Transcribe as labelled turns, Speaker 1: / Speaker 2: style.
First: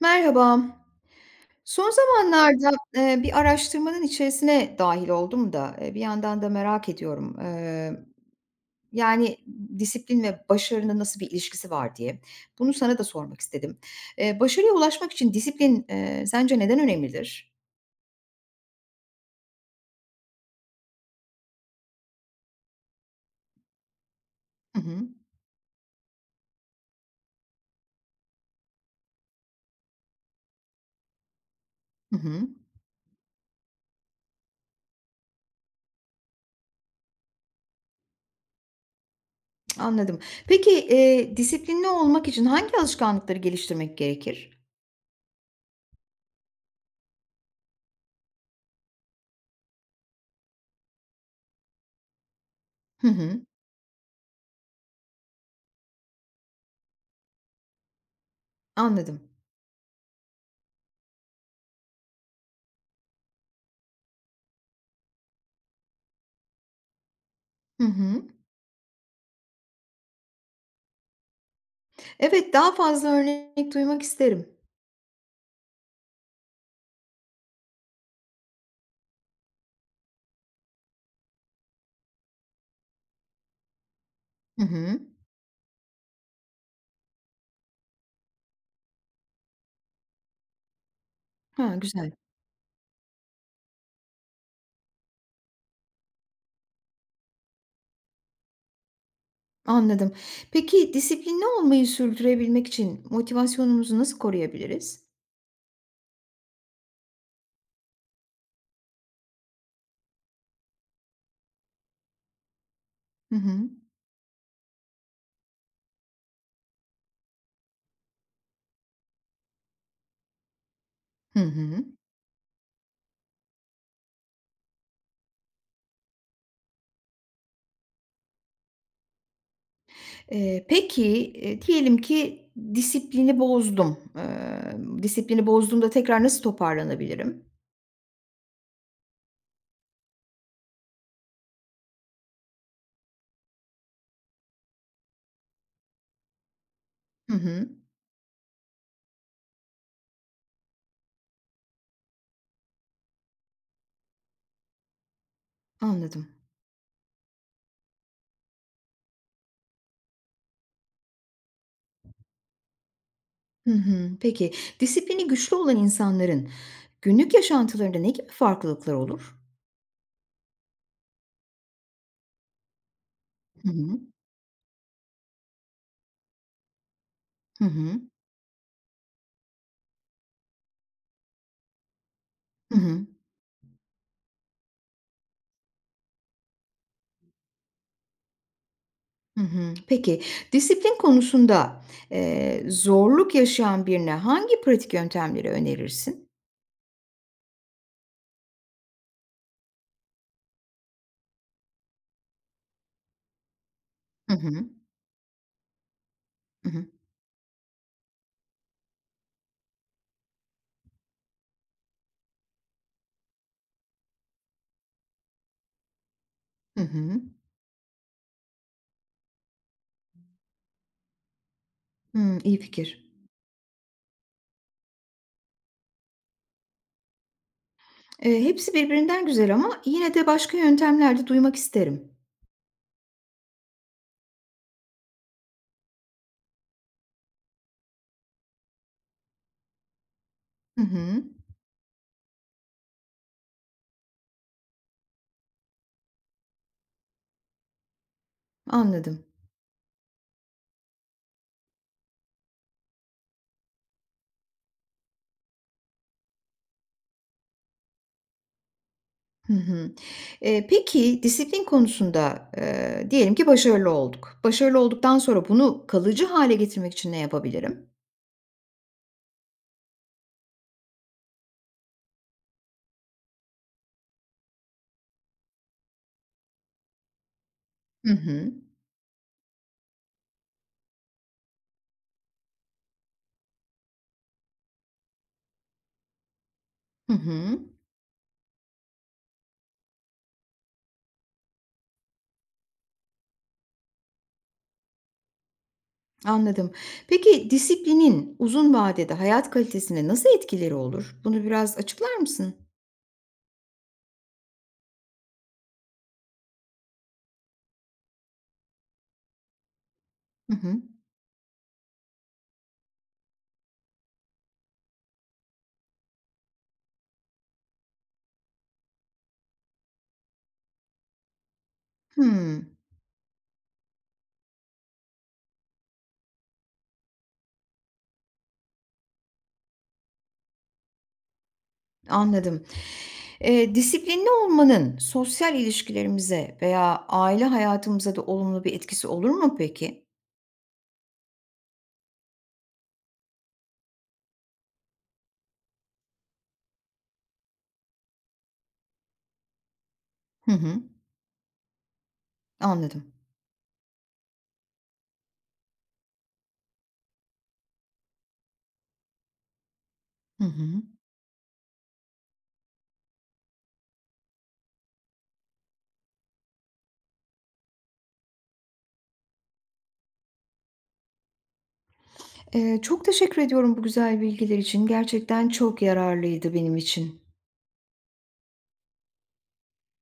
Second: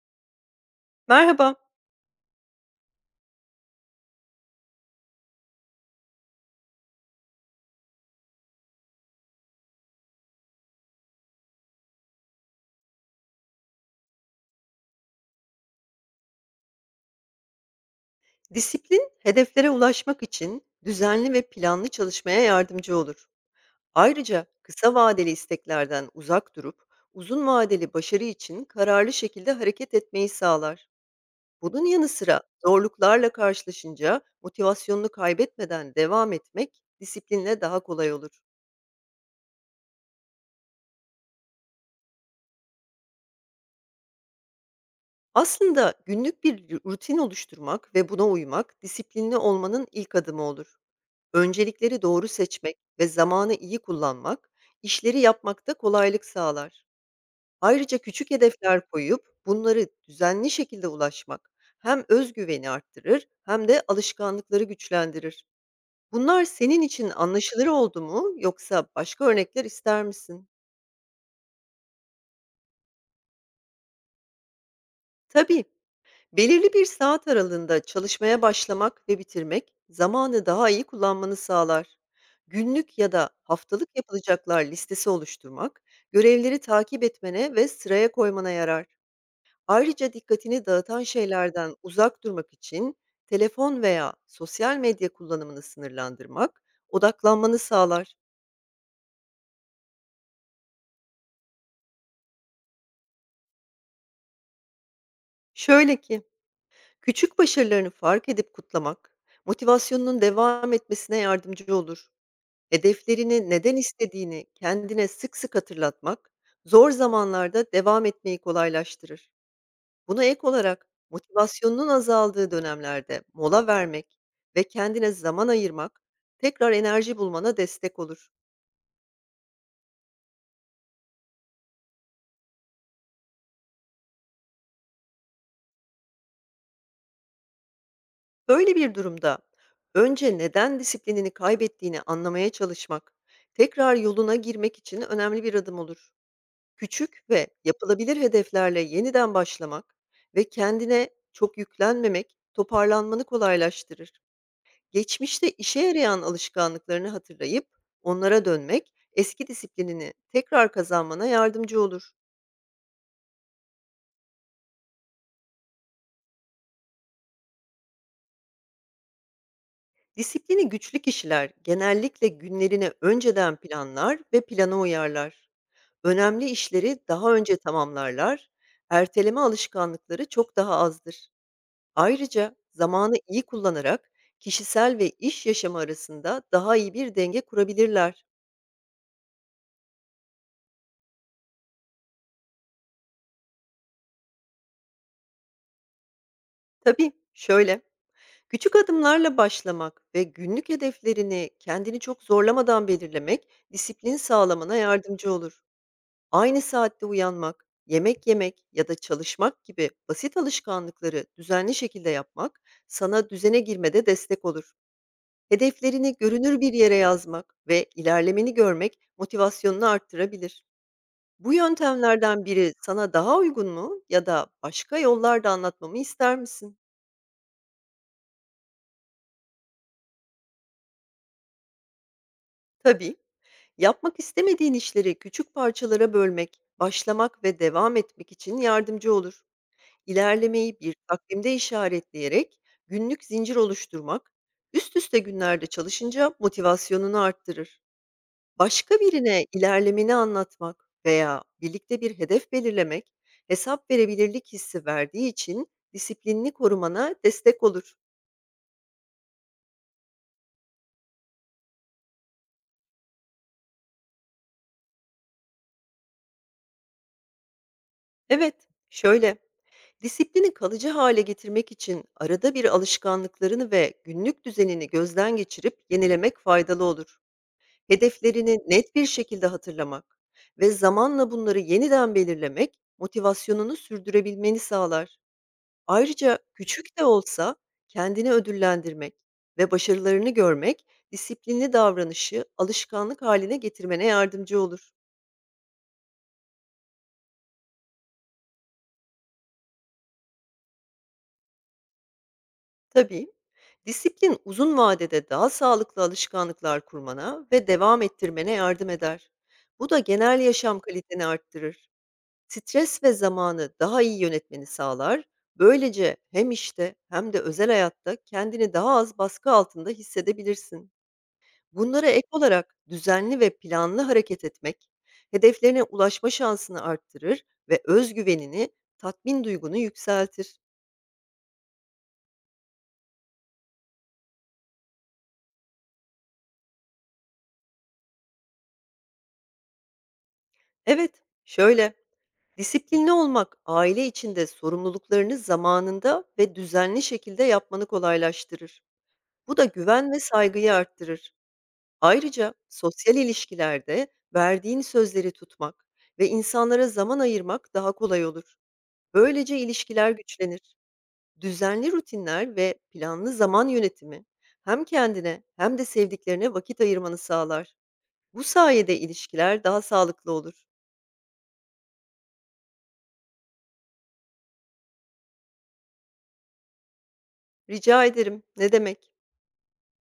Speaker 1: Merhaba.
Speaker 2: Merhaba.
Speaker 1: Son zamanlarda, bir araştırmanın içerisine dahil oldum da, bir yandan da merak ediyorum. Yani, disiplin ve başarının nasıl bir ilişkisi var diye. Bunu sana da sormak istedim. Başarıya ulaşmak için disiplin, sence neden önemlidir?
Speaker 2: Disiplin, hedeflere ulaşmak için düzenli ve planlı çalışmaya yardımcı olur. Ayrıca
Speaker 1: Hı
Speaker 2: kısa
Speaker 1: hı.
Speaker 2: vadeli isteklerden uzak durup uzun vadeli başarı için kararlı şekilde hareket etmeyi sağlar. Bunun yanı
Speaker 1: Hı
Speaker 2: sıra
Speaker 1: hı.
Speaker 2: zorluklarla karşılaşınca motivasyonunu kaybetmeden devam etmek disiplinle daha kolay olur.
Speaker 1: Anladım. Peki, disiplinli olmak için hangi alışkanlıkları geliştirmek gerekir?
Speaker 2: Aslında günlük bir rutin oluşturmak ve buna uymak disiplinli olmanın ilk adımı olur. Öncelikleri doğru seçmek
Speaker 1: Hı
Speaker 2: ve
Speaker 1: hı.
Speaker 2: zamanı iyi kullanmak, işleri yapmakta kolaylık sağlar. Ayrıca küçük hedefler
Speaker 1: Anladım.
Speaker 2: koyup bunları düzenli şekilde ulaşmak hem özgüveni arttırır hem de alışkanlıkları güçlendirir. Bunlar senin için anlaşılır
Speaker 1: Hı
Speaker 2: oldu
Speaker 1: hı.
Speaker 2: mu yoksa başka örnekler ister misin?
Speaker 1: Evet, daha fazla örnek duymak isterim.
Speaker 2: Tabii. Belirli bir saat aralığında çalışmaya başlamak ve bitirmek zamanı daha iyi kullanmanı sağlar. Günlük ya da haftalık
Speaker 1: Hı
Speaker 2: yapılacaklar
Speaker 1: hı.
Speaker 2: listesi oluşturmak, görevleri takip etmene ve sıraya koymana yarar. Ayrıca dikkatini dağıtan
Speaker 1: Ha,
Speaker 2: şeylerden
Speaker 1: güzel.
Speaker 2: uzak durmak için telefon veya sosyal medya kullanımını sınırlandırmak odaklanmanı sağlar.
Speaker 1: Anladım. Peki disiplinli olmayı sürdürebilmek için motivasyonumuzu nasıl koruyabiliriz?
Speaker 2: Şöyle ki, küçük başarılarını fark edip kutlamak motivasyonunun devam etmesine yardımcı olur.
Speaker 1: Hı
Speaker 2: Hedeflerini,
Speaker 1: hı.
Speaker 2: neden istediğini kendine sık sık hatırlatmak, zor zamanlarda devam etmeyi kolaylaştırır. Buna ek olarak
Speaker 1: Hı hı.
Speaker 2: motivasyonunun azaldığı dönemlerde mola vermek ve kendine zaman ayırmak tekrar enerji bulmana destek olur.
Speaker 1: Eee, peki, diyelim ki disiplini bozdum. Disiplini bozduğumda tekrar nasıl toparlanabilirim?
Speaker 2: Böyle bir durumda önce neden disiplinini kaybettiğini anlamaya çalışmak, tekrar yoluna girmek için önemli bir adım olur. Küçük
Speaker 1: Hı
Speaker 2: ve
Speaker 1: hı.
Speaker 2: yapılabilir hedeflerle yeniden başlamak ve kendine çok yüklenmemek toparlanmanı kolaylaştırır. Geçmişte işe yarayan
Speaker 1: Anladım.
Speaker 2: alışkanlıklarını hatırlayıp onlara dönmek eski disiplinini tekrar kazanmana yardımcı olur.
Speaker 1: Hı hı. Peki, disiplini güçlü olan insanların günlük yaşantılarında ne gibi farklılıklar olur?
Speaker 2: Disiplini güçlü kişiler genellikle günlerini önceden
Speaker 1: Hı hı.
Speaker 2: planlar ve plana uyarlar. Önemli işleri daha önce
Speaker 1: Hı hı.
Speaker 2: tamamlarlar, erteleme alışkanlıkları çok daha azdır. Ayrıca
Speaker 1: Hı hı.
Speaker 2: zamanı iyi kullanarak kişisel ve iş yaşamı arasında daha iyi bir denge kurabilirler.
Speaker 1: Hı hı. Peki, disiplin konusunda, zorluk yaşayan birine hangi pratik yöntemleri önerirsin?
Speaker 2: Tabii, şöyle, küçük adımlarla başlamak ve günlük hedeflerini kendini çok zorlamadan belirlemek disiplin
Speaker 1: Hı hı.
Speaker 2: sağlamana yardımcı olur. Aynı
Speaker 1: Hı hı.
Speaker 2: saatte uyanmak, yemek yemek ya da çalışmak gibi basit alışkanlıkları düzenli şekilde yapmak sana düzene girmede destek olur. Hedeflerini görünür bir
Speaker 1: Hı
Speaker 2: yere
Speaker 1: hı.
Speaker 2: yazmak ve ilerlemeni görmek motivasyonunu arttırabilir. Bu
Speaker 1: Hımm,
Speaker 2: yöntemlerden
Speaker 1: iyi
Speaker 2: biri
Speaker 1: fikir.
Speaker 2: sana daha uygun mu ya da başka yollarda anlatmamı ister misin?
Speaker 1: Hepsi birbirinden güzel ama yine de başka yöntemler de duymak isterim.
Speaker 2: Tabii. Yapmak istemediğin işleri küçük parçalara bölmek, başlamak ve devam etmek için yardımcı olur. İlerlemeyi
Speaker 1: Hı
Speaker 2: bir
Speaker 1: hı.
Speaker 2: takvimde işaretleyerek günlük zincir oluşturmak, üst üste günlerde çalışınca motivasyonunu arttırır. Başka
Speaker 1: Anladım.
Speaker 2: birine ilerlemeni anlatmak veya birlikte bir hedef belirlemek, hesap verebilirlik hissi verdiği için disiplinini korumana destek olur.
Speaker 1: Hı hı. Peki disiplin konusunda, diyelim ki başarılı olduk. Başarılı olduktan sonra bunu kalıcı hale getirmek için ne yapabilirim?
Speaker 2: Evet, şöyle, disiplini kalıcı hale getirmek için arada bir alışkanlıklarını ve günlük düzenini gözden geçirip yenilemek faydalı olur.
Speaker 1: Hı hı.
Speaker 2: Hedeflerini net bir şekilde hatırlamak ve zamanla bunları yeniden belirlemek motivasyonunu sürdürebilmeni sağlar. Ayrıca küçük de
Speaker 1: Hı
Speaker 2: olsa
Speaker 1: hı.
Speaker 2: kendini ödüllendirmek ve başarılarını görmek disiplinli davranışı alışkanlık haline getirmene yardımcı olur.
Speaker 1: Anladım. Peki disiplinin uzun vadede hayat kalitesine nasıl etkileri olur? Bunu biraz açıklar mısın?
Speaker 2: Tabii. Disiplin uzun vadede daha sağlıklı alışkanlıklar kurmana ve devam ettirmene yardım eder. Bu da genel
Speaker 1: Hı hı.
Speaker 2: yaşam kaliteni arttırır. Stres ve zamanı daha iyi yönetmeni sağlar. Böylece hem işte hem de özel hayatta kendini daha az baskı altında hissedebilirsin. Bunlara ek olarak
Speaker 1: Hımm,
Speaker 2: düzenli ve planlı hareket etmek, hedeflerine ulaşma şansını arttırır ve özgüvenini, tatmin duygunu yükseltir.
Speaker 1: anladım. Disiplinli olmanın sosyal ilişkilerimize veya aile hayatımıza da olumlu bir etkisi olur mu peki?
Speaker 2: Evet, şöyle, disiplinli olmak, aile içinde sorumluluklarını zamanında ve düzenli şekilde yapmanı kolaylaştırır. Bu da güven ve
Speaker 1: Hı
Speaker 2: saygıyı
Speaker 1: hı.
Speaker 2: arttırır. Ayrıca
Speaker 1: Anladım.
Speaker 2: sosyal ilişkilerde verdiğin sözleri tutmak ve insanlara zaman ayırmak daha kolay olur. Böylece ilişkiler
Speaker 1: Hı
Speaker 2: güçlenir.
Speaker 1: hı.
Speaker 2: Düzenli rutinler ve planlı zaman yönetimi hem kendine hem de sevdiklerine vakit ayırmanı sağlar. Bu sayede ilişkiler daha sağlıklı olur.
Speaker 1: Çok teşekkür ediyorum bu güzel bilgiler için. Gerçekten çok yararlıydı benim için.
Speaker 2: Rica ederim. Ne demek?